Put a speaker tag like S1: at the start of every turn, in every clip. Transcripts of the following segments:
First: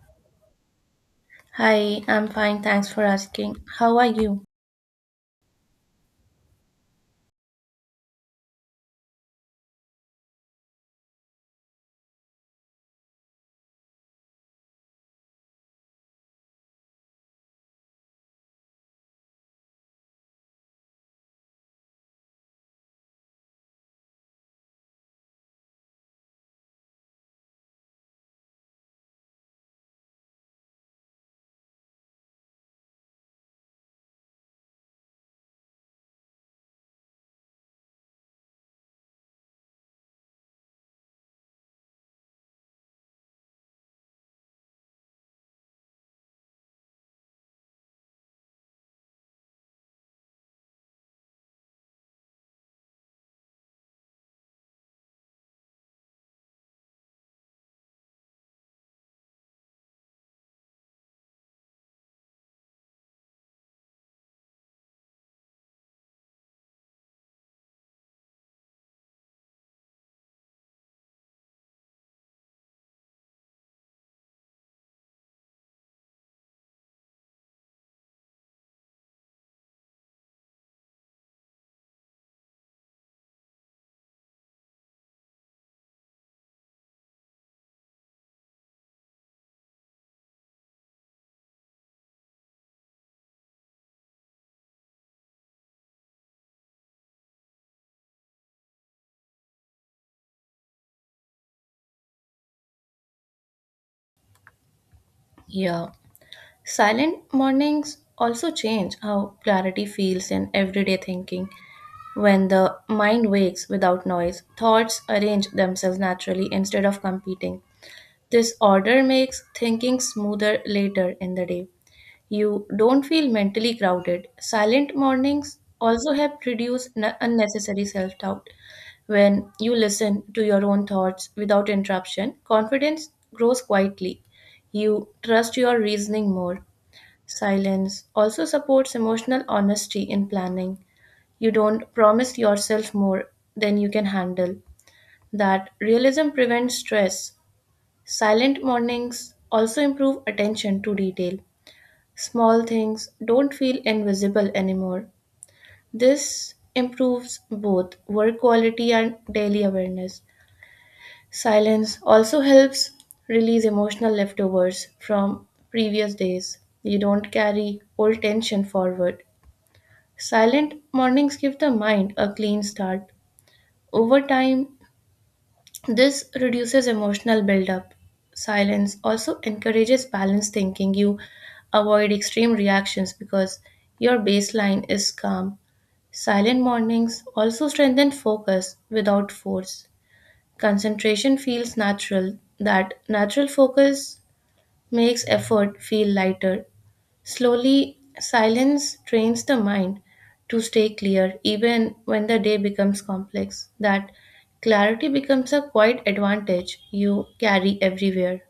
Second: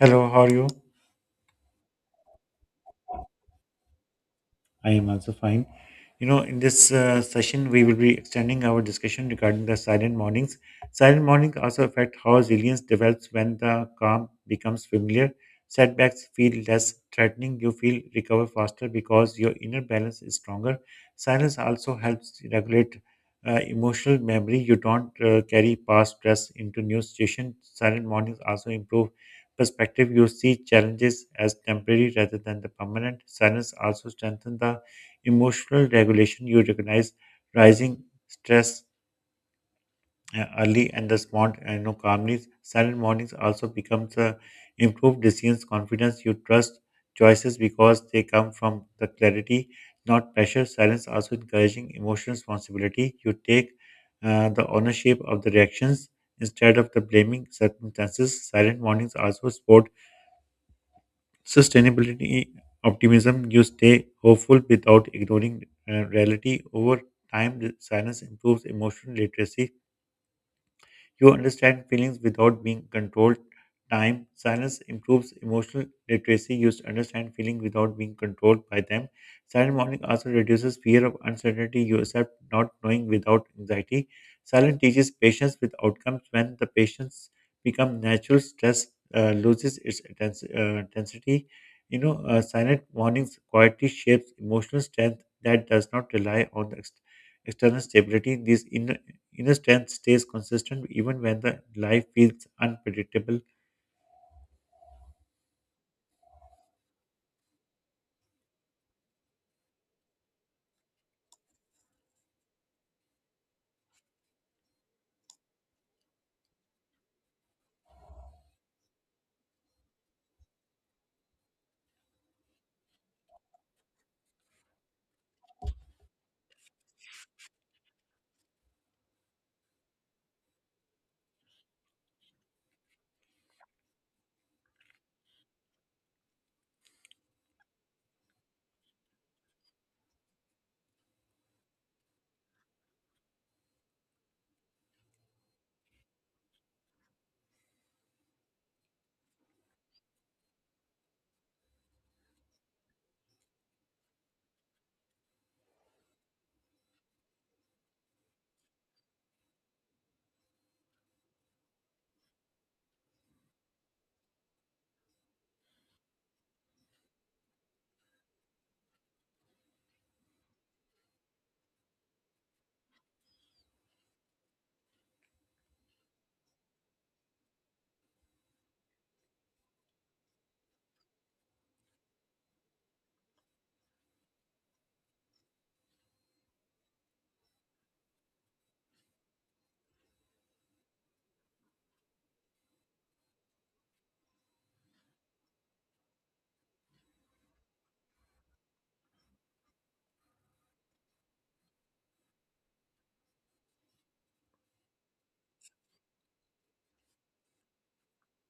S1: Hello, how are you?
S2: Hi, I'm fine. Thanks for asking. How are you?
S1: I am also fine. In this session, we will be extending our discussion regarding the silent mornings. Silent mornings also affect how resilience develops when the calm becomes familiar. Setbacks feel less threatening. You feel recover faster because your inner balance is stronger. Silence also helps regulate emotional memory. You don't carry past stress into new situations. Silent mornings also improve perspective, you see challenges as temporary rather than the permanent. Silence also strengthens the emotional regulation. You recognize rising stress early and respond small and no calmly. Silent mornings also becomes a improved decisions, confidence. You trust choices because they come from the clarity, not pressure. Silence also encouraging emotional responsibility. You take the ownership of the reactions instead of the blaming circumstances. Silent mornings also support sustainability optimism you stay hopeful without ignoring reality over time the silence improves emotional literacy you understand feelings without being controlled. Time silence improves emotional literacy. You understand feelings without being controlled by them. Silent morning also reduces fear of uncertainty. You accept not knowing without anxiety. Silent teaches patience with outcomes. When the patience become natural, stress loses its intensity. Silent mornings quietly shapes emotional strength that does not rely on the external stability. These inner strength stays consistent even when the life feels unpredictable.
S2: Yeah. Silent mornings also change how clarity feels in everyday thinking. When the mind wakes without noise, thoughts arrange themselves naturally instead of competing. This order makes thinking smoother later in the day. You don't feel mentally crowded. Silent mornings also help reduce unnecessary self doubt. When you listen to your own thoughts without interruption, confidence grows quietly. You trust your reasoning more. Silence also supports emotional honesty in planning. You don't promise yourself more than you can handle. That realism prevents stress. Silent mornings also improve attention to detail. Small things don't feel invisible anymore. This improves both work quality and daily awareness. Silence also helps release emotional leftovers from previous days. You don't carry old tension forward. Silent mornings give the mind a clean start. Over time, this reduces emotional buildup. Silence also encourages balanced thinking. You avoid extreme reactions because your baseline is calm. Silent mornings also strengthen focus without force. Concentration feels natural. That natural focus makes effort feel lighter. Slowly, silence trains the mind to stay clear even when the day becomes complex. That clarity becomes a quiet advantage you carry everywhere.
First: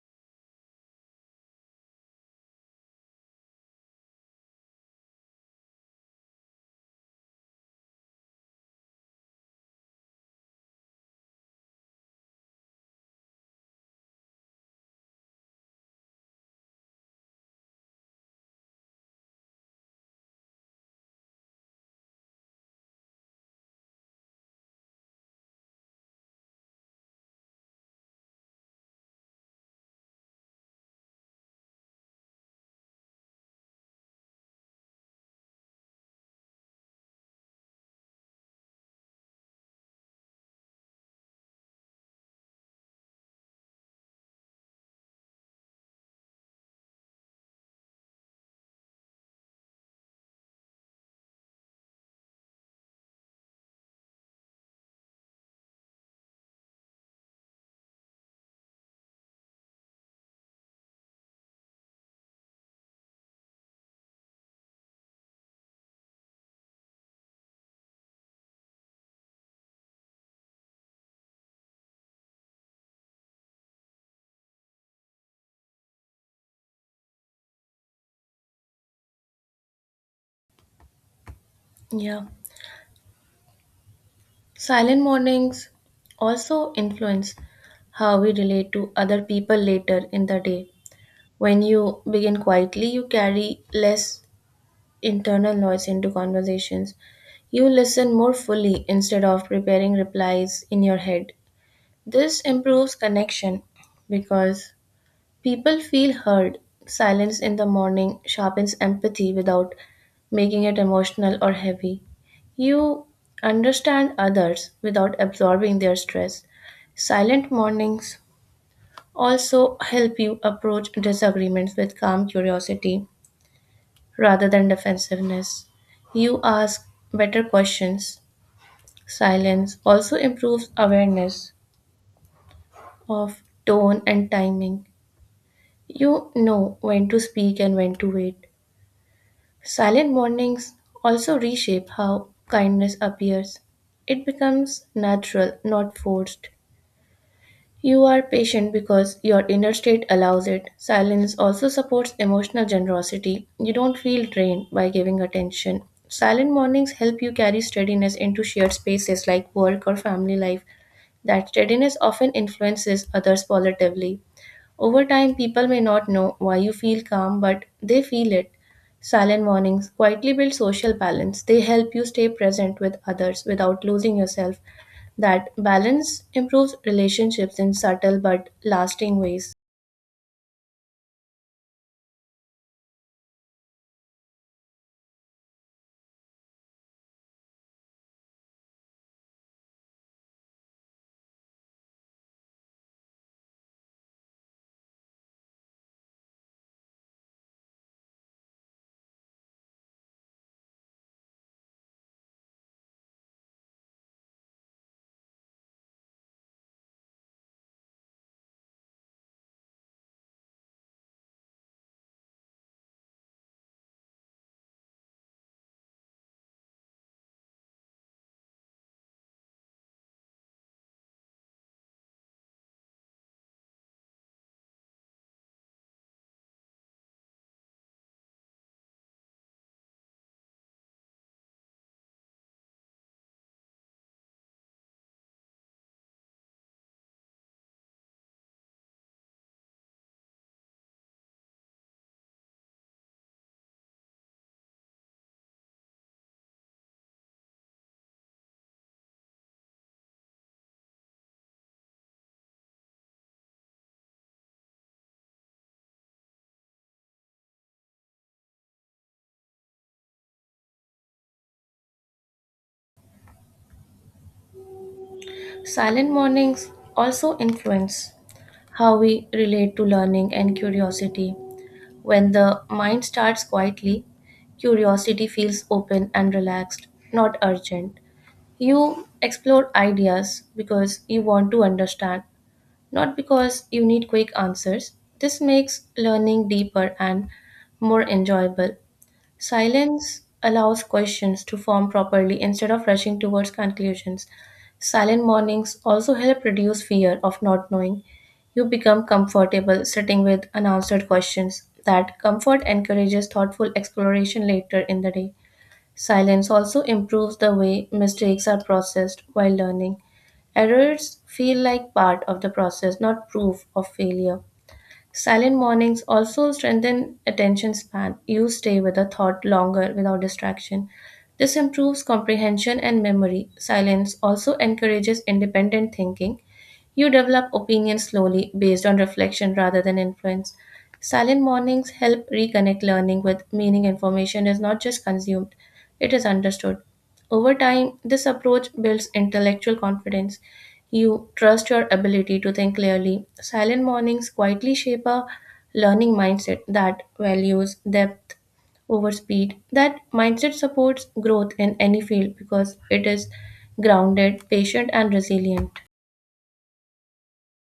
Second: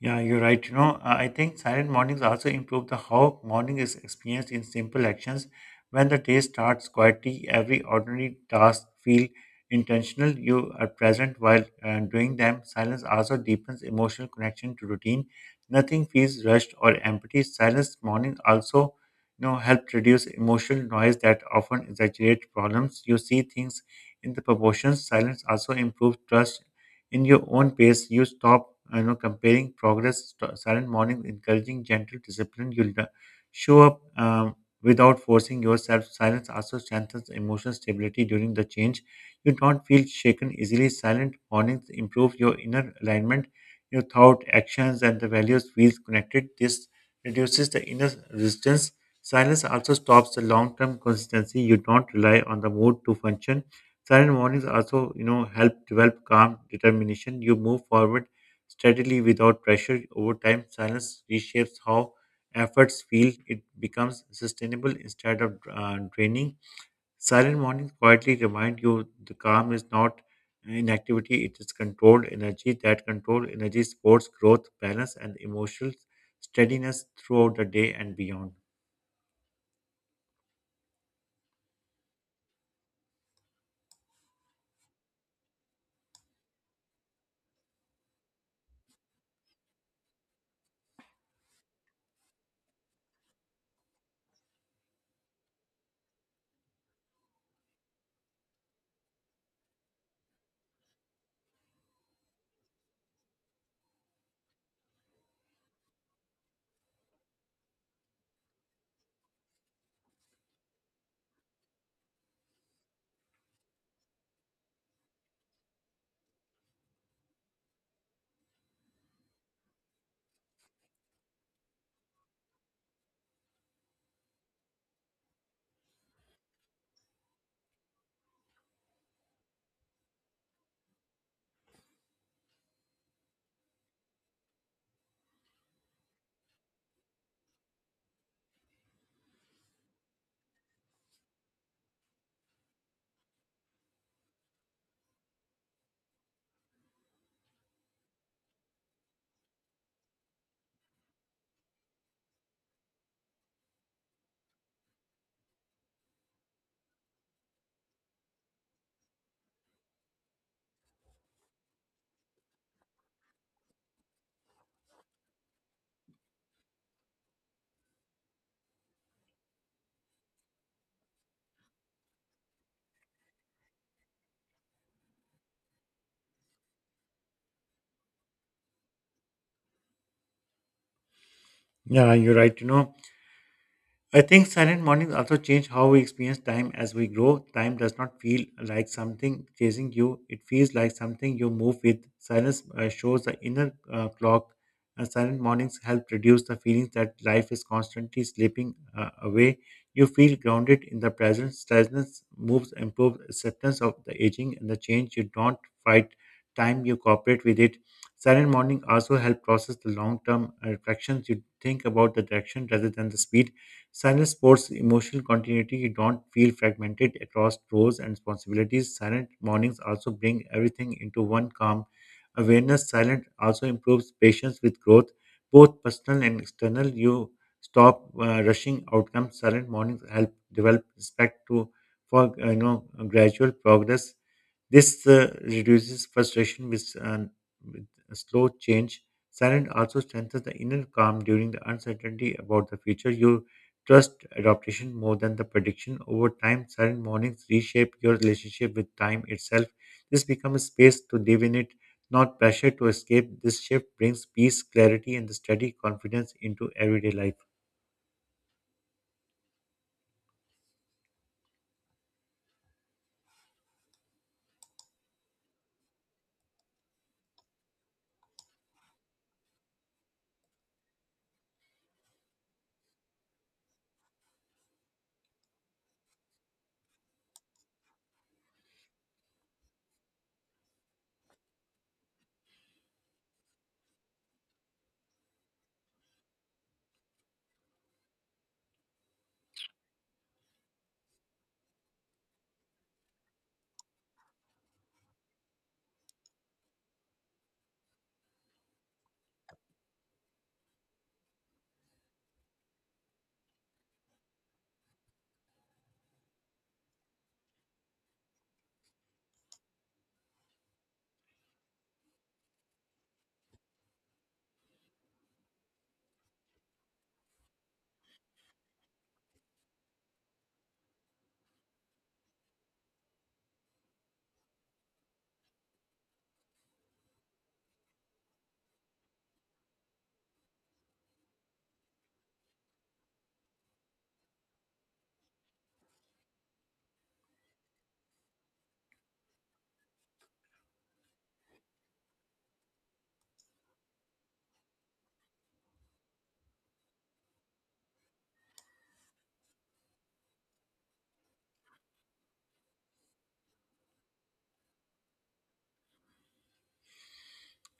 S1: Yeah, you're right. I think silent mornings also improve the how morning is experienced in simple actions. When the day starts quietly, every ordinary task feel intentional. You are present while doing them. Silence also deepens emotional connection to routine. Nothing feels rushed or empty. Silence morning also, help reduce emotional noise that often exaggerate problems. You see things in the proportions. Silence also improves trust in your own pace. You stop, comparing progress, silent morning, encouraging gentle discipline. You'll show up without forcing yourself. Silence also strengthens emotional stability during the change. You don't feel shaken easily. Silent mornings improve your inner alignment. Your thought, actions, and the values feels connected. This reduces the inner resistance. Silence also stops the long-term consistency. You don't rely on the mood to function. Silent mornings also, help develop calm determination. You move forward steadily without pressure. Over time, silence reshapes how efforts feel. It becomes sustainable instead of draining. Silent mornings quietly remind you the calm is not inactivity; it is controlled energy. That controlled energy supports growth, balance, and emotional steadiness throughout the day and beyond.
S2: Yeah. Silent mornings also influence how we relate to other people later in the day. When you begin quietly, you carry less internal noise into conversations. You listen more fully instead of preparing replies in your head. This improves connection because people feel heard. Silence in the morning sharpens empathy without making it emotional or heavy. You understand others without absorbing their stress. Silent mornings also help you approach disagreements with calm curiosity rather than defensiveness. You ask better questions. Silence also improves awareness of tone and timing. You know when to speak and when to wait. Silent mornings also reshape how kindness appears. It becomes natural, not forced. You are patient because your inner state allows it. Silence also supports emotional generosity. You don't feel drained by giving attention. Silent mornings help you carry steadiness into shared spaces like work or family life. That steadiness often influences others positively. Over time, people may not know why you feel calm, but they feel it. Silent mornings quietly build social balance. They help you stay present with others without losing yourself. That balance improves relationships in subtle but lasting ways.
S1: Yeah, you're right. I think silent mornings also change how we experience time as we grow. Time does not feel like something chasing you, it feels like something you move with. Silence shows the inner clock, and silent mornings help reduce the feelings that life is constantly slipping away. You feel grounded in the present. Silence moves improves acceptance of the aging and the change. You don't fight time, you cooperate with it. Silent morning also help process the long-term reflections. You think about the direction rather than the speed. Silence sports emotional continuity. You don't feel fragmented across roles and responsibilities. Silent mornings also bring everything into one calm awareness. Silent also improves patience with growth, both personal and external. You stop rushing outcomes. Silent mornings help develop respect to for gradual progress. This reduces frustration with a slow change. Silence also strengthens the inner calm during the uncertainty about the future. You trust adaptation more than the prediction. Over time, silent mornings reshape your relationship with time itself. This becomes a space to live in it, not pressure to escape. This shift brings peace, clarity, and the steady confidence into everyday life.
S2: Silent mornings also influence how we relate to learning and curiosity. When the mind starts quietly, curiosity feels open and relaxed, not urgent. You explore ideas because you want to understand, not because you need quick answers. This makes learning deeper and more enjoyable. Silence allows questions to form properly instead of rushing towards conclusions. Silent mornings also help reduce fear of not knowing. You become comfortable sitting with unanswered questions. That comfort encourages thoughtful exploration later in the day. Silence also improves the way mistakes are processed while learning. Errors feel like part of the process, not proof of failure. Silent mornings also strengthen attention span. You stay with a thought longer without distraction. This improves comprehension and memory. Silence also encourages independent thinking. You develop opinions slowly based on reflection rather than influence. Silent mornings help reconnect learning with meaning. Information is not just consumed, it is understood. Over time, this approach builds intellectual confidence. You trust your ability to think clearly. Silent mornings quietly shape a learning mindset that values depth over speed. That mindset supports growth in any field because it is grounded, patient, and resilient.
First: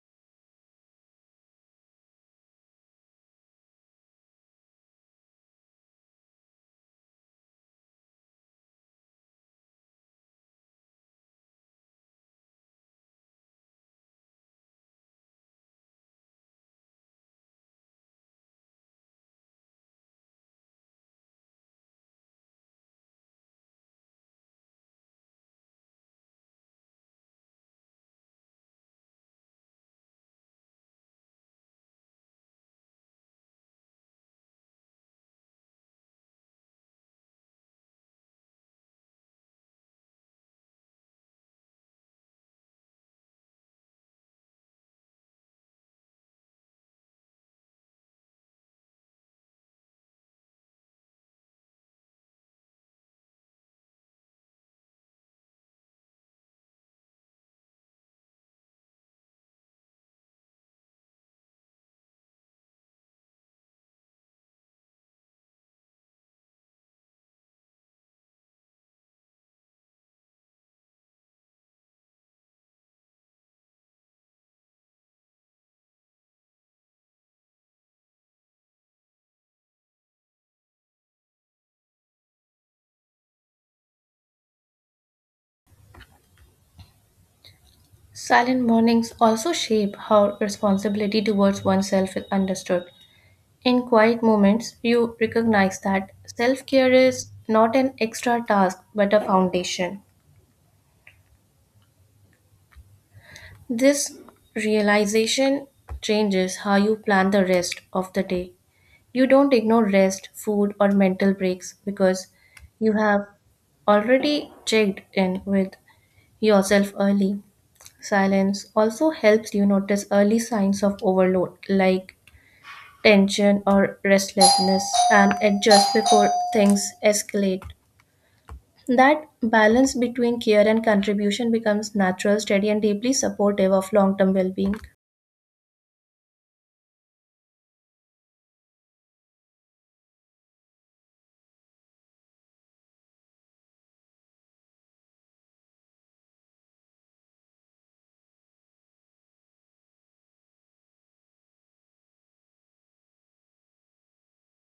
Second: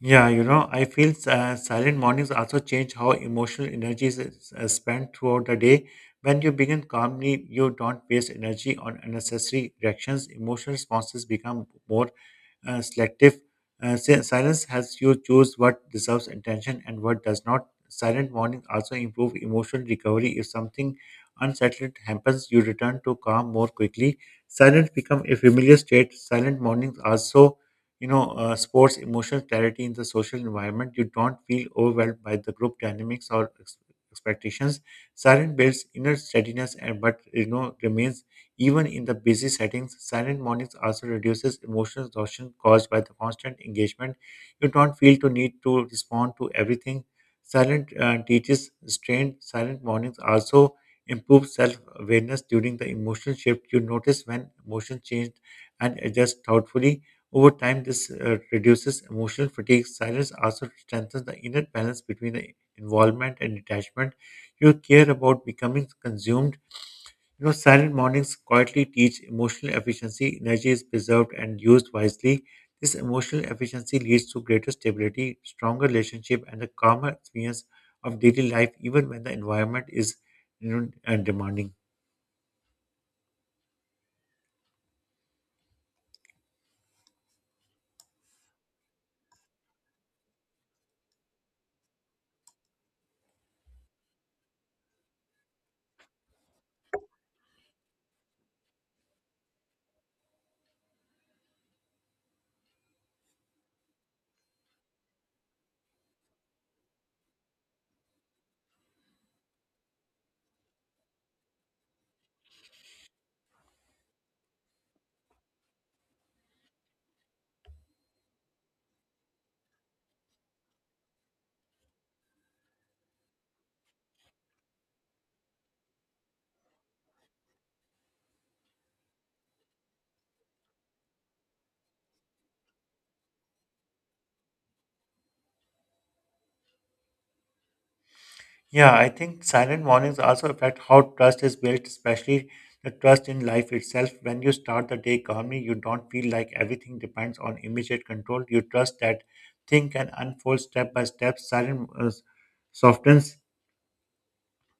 S1: Yeah, I feel silent mornings also change how emotional energy is spent throughout the day. When you begin calmly, you don't waste energy on unnecessary reactions. Emotional responses become more selective. Silence helps you choose what deserves attention and what does not. Silent mornings also improve emotional recovery. If something unsettled happens, you return to calm more quickly. Silence become a familiar state. Silent mornings also, sports emotional clarity in the social environment. You don't feel overwhelmed by the group dynamics or expectations. Silence builds inner steadiness and but remains even in the busy settings, silent mornings also reduces emotional exhaustion caused by the constant engagement. You don't feel to need to respond to everything. Silent teaches restraint. Silent mornings also improve self-awareness during the emotional shift. You notice when emotions change and adjust thoughtfully. Over time, this reduces emotional fatigue. Silence also strengthens the inner balance between the involvement and detachment. You care about becoming consumed, silent mornings quietly teach emotional efficiency, energy is preserved and used wisely. This emotional efficiency leads to greater stability, stronger relationship, and a calmer experience of daily life, even when the environment is, demanding.
S2: Silent mornings also shape how responsibility towards oneself is understood. In quiet moments, you recognize that self care is not an extra task but a foundation. This realization changes how you plan the rest of the day. You don't ignore rest, food, or mental breaks because you have already checked in with yourself early. Silence also helps you notice early signs of overload like tension or restlessness and adjust before things escalate. That balance between care and contribution becomes natural, steady, and deeply supportive of long term well being.
S1: Yeah, I think silent mornings also affect how trust is built, especially the trust in life itself. When you start the day calmly, you don't feel like everything depends on immediate control. You trust that thing can unfold step by step. Silent softens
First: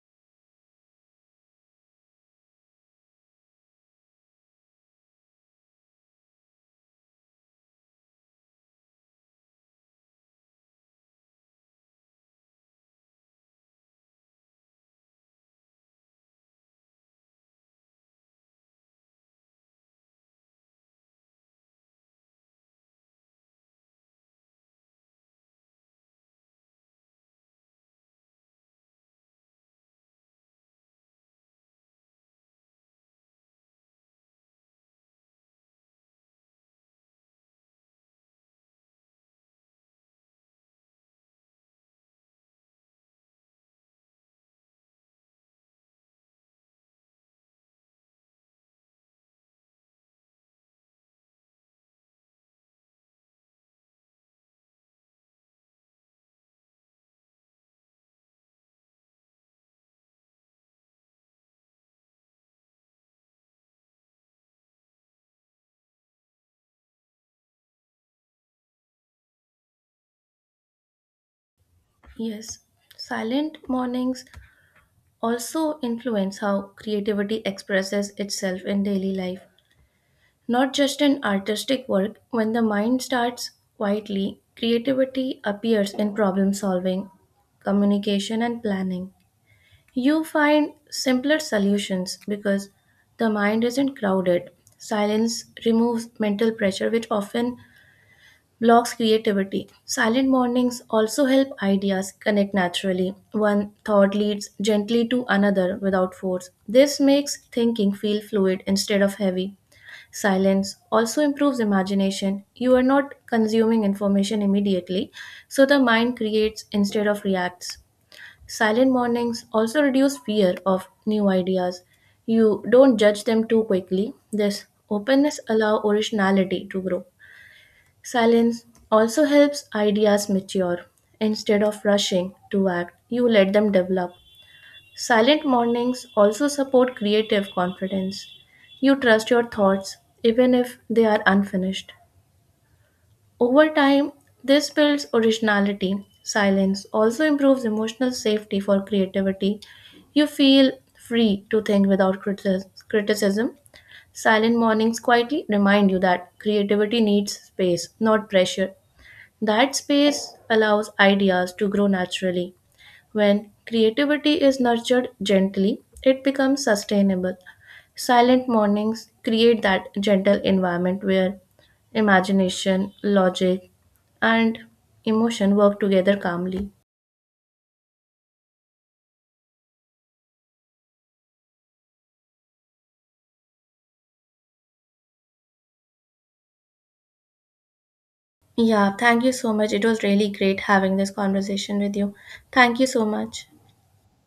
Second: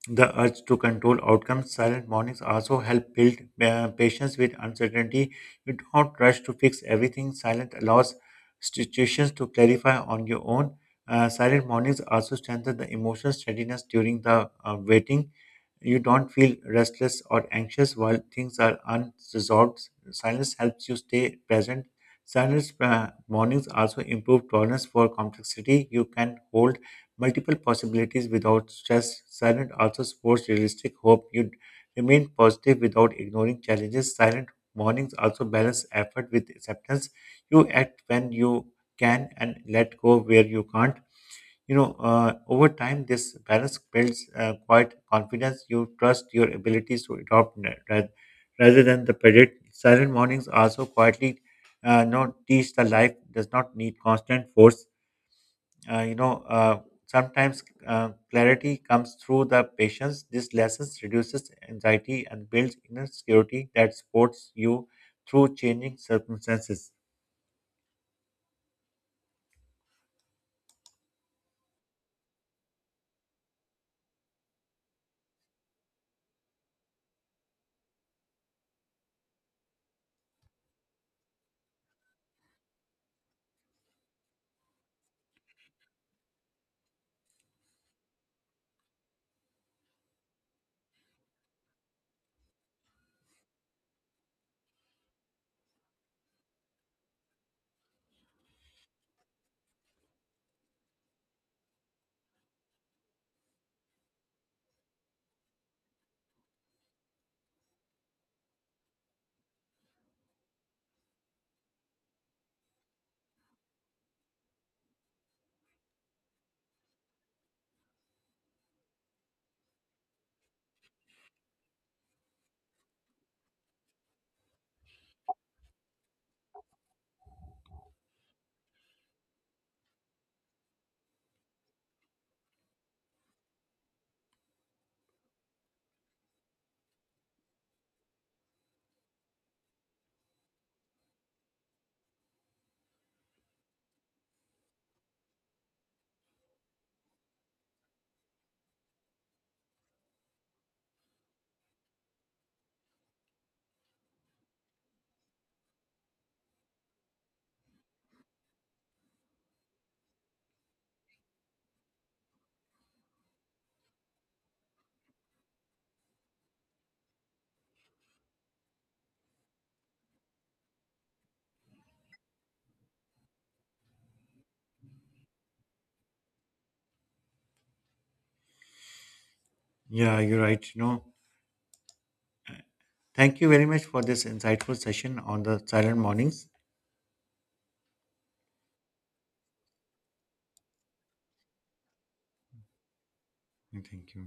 S1: the urge to control outcomes, silent mornings also help build patience with uncertainty. You don't rush to fix everything. Silent allows situations to clarify on your own. Silent mornings also strengthen the emotional steadiness during the waiting. You don't feel restless or anxious while things are unresolved. Silence helps you stay present. Silent mornings also improve tolerance for complexity. You can hold multiple possibilities without stress. Silent also supports realistic hope. You remain positive without ignoring challenges. Silent mornings also balance effort with acceptance. You act when you can and let go where you can't. Over time, this balance builds quite confidence. You trust your abilities to rather than the predict. Silent mornings also quietly not teach the life does not need constant force, uh, you know, uh, sometimes clarity comes through the patience. This lessons reduces anxiety and builds inner security that supports you through changing circumstances.
S2: Yes, silent mornings also influence how creativity expresses itself in daily life. Not just in artistic work, when the mind starts quietly, creativity appears in problem solving, communication, and planning. You find simpler solutions because the mind isn't crowded. Silence removes mental pressure, which often blocks creativity. Silent mornings also help ideas connect naturally. One thought leads gently to another without force. This makes thinking feel fluid instead of heavy. Silence also improves imagination. You are not consuming information immediately, so the mind creates instead of reacts. Silent mornings also reduce fear of new ideas. You don't judge them too quickly. This openness allows originality to grow. Silence also helps ideas mature. Instead of rushing to act, you let them develop. Silent mornings also support creative confidence. You trust your thoughts, even if they are unfinished. Over time, this builds originality. Silence also improves emotional safety for creativity. You feel free to think without criticism. Silent mornings quietly remind you that creativity needs space, not pressure. That space allows ideas to grow naturally. When creativity is nurtured gently, it becomes sustainable. Silent mornings create that gentle environment where imagination, logic, and emotion work together calmly.
S1: Yeah, you're right. Thank you very much for this insightful session on the silent mornings.
S2: Yeah, thank you so much. It was really great having this conversation with you. Thank you so much.
S1: Thank you.